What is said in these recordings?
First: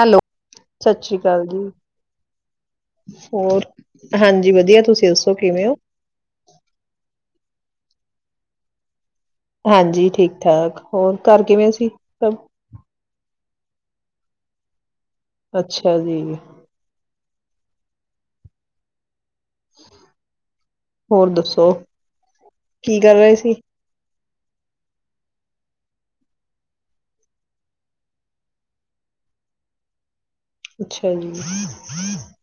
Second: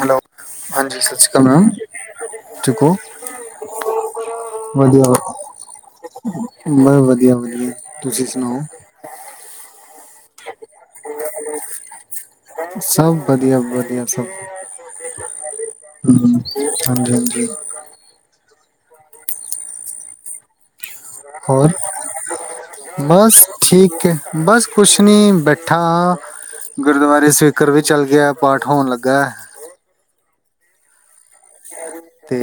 Hello ਹਾਂਜੀ ਸਤ ਸ਼੍ਰੀ ਅਕਾਲ ਮੈਮ ਠੀਕ ਹੋ, ਹੋਰ ਹਾਂਜੀ ਤੁਸੀਂ ਵਧੀਆ ਦੱਸੋ ਕਿਵੇਂ ਹੋ? ਬ ਵਧੀਆ -ਵਧੀਆ। ਤੁਸੀਂ ਸੁਣਾਓ? ਹਾਂਜੀ ਠੀਕ-ਠਾਕ। ਹੋਰ ਘਰ ਕਿਵੇਂ ਸੀ ਸਭ। ਵਧੀਆ-ਵਧੀਆ ਸਭ। ਅੱਛਾ ਜੀ ਹਮ ਹਾਂਜੀ-ਹਾਂਜੀ। ਅ ਹੋਰ ਕੀ ਕਰ ਰਹੇ ਬਸ ਸੀ? ਠੀਕ ਹੈ। ਬਸ ਕੁਛ ਨੀ ਬੈਠਾਂ ਗੁਰਦੁਆਰੇ ਸਪੀਕਰ ਵੀ ਚਲ ਗਿਆ ਪਾਠ ਹੋਣ ਲੱਗਾ। ਅੱਛਾ ਜੀ। ਤੇ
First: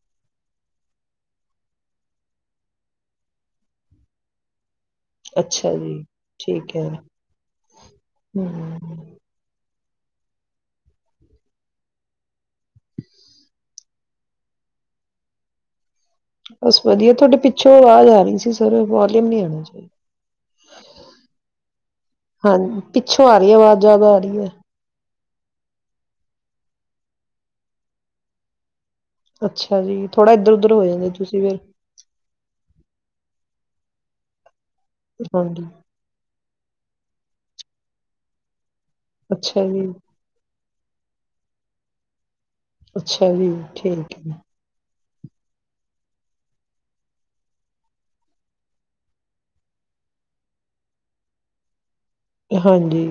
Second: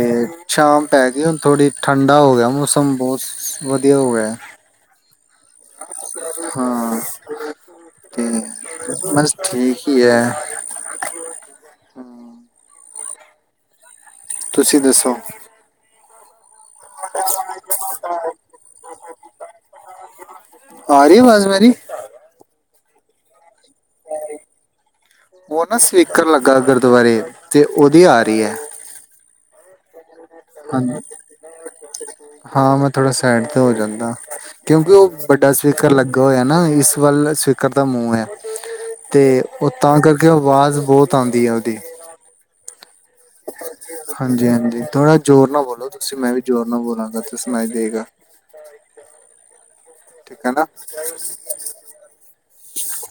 ਸ਼ਾਮ ਪੈ ਗਈ ਹੁਣ ਥੋੜ੍ਹੀ ਠੰਡਾ ਹੋ ਗਿਆ ਮੌਸਮ ਬਹੁਤ ਵਧੀਆ ਹੋ ਗਿਆ। ਅੱਛਾ ਜੀ ਠੀਕ ਹੈ ਹਾਂ ਹਮ। ਕੀ ਹੈ ਹਮ। ਤੁਸੀਂ ਦੱਸੋ? ਬਸ ਵਧੀਆ ਤੁਹਾਡੇ ਪਿੱਛੋਂ ਆਵਾਜ਼ ਆ ਰਹੀ ਸੀ ਸਰ ਵੋਲਿਅਮ ਨਹੀਂ ਆਉਣਾ ਚਾਹੀ ਆ ਰਹੀ ਆਵਾਜ਼ ਮੇਰੀ ਹਾਂ ਪਿੱਛੋਂ ਆ ਰਹੀ ਹੈ ਆਵਾਜ਼ ਜਿਆਦਾ ਆ ਰਹੀ ਹੈ। ਉਹ ਨਾ ਸਵੀਕਰ ਲੱਗਾ ਗੁਰਦੁਆਰੇ ਤੇ ਉਹਦੀ ਆ ਰਹੀ ਹੈ। ਅੱਛਾ ਜੀ। ਥੋੜਾ ਇਧਰ-ਉਧਰ ਹਾਂ ਹੋ ਜਾਂਦੇ ਤੁਸੀਂ ਫੇਰ। ਹਾਂ ਮੈਂ ਥੋੜਾ ਸਾਈਡ ਤੇ ਹੋ ਜਾਂਦਾ। ਕਿਉਂਕਿ ਉਹ ਵੱਡਾ ਹਾਂਜੀ ਸਪੀਕਰ ਲੱਗਾ ਹੋਇਆ ਨਾ ਇਸ ਵੱਲ ਸਪੀਕਰ ਦਾ ਮੂੰਹ ਹੈ। ਤੇ ਅੱਛਾ ਉਹ ਜੀ ਤਾਂ ਕਰਕੇ ਉਹ ਆਵਾਜ਼ ਬਹੁਤ ਆਉਂਦੀ ਹੈ ਉਹਦੀ। ਅੱਛਾ ਜੀ, ਠੀਕ ਐ। ਹਾਂਜੀ ਹਾਂਜੀ ਥੋੜਾ ਜ਼ੋਰ ਨਾਲ ਬੋਲੋ ਤੁਸੀ। ਮੈਂ ਵੀ ਜ਼ੋਰ ਨਾਲ ਬੋਲਾਂਗਾ ਤੇ ਸੁਣਾਈ ਦੇਗਾ। ਠੀਕ ਹੇਨਾ। ਹਾਂਜੀ।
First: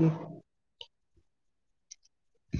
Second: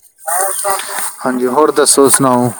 ਹਾਂਜੀ, ਹੋਰ ਦਸੋ? ਸੁਣਾਓ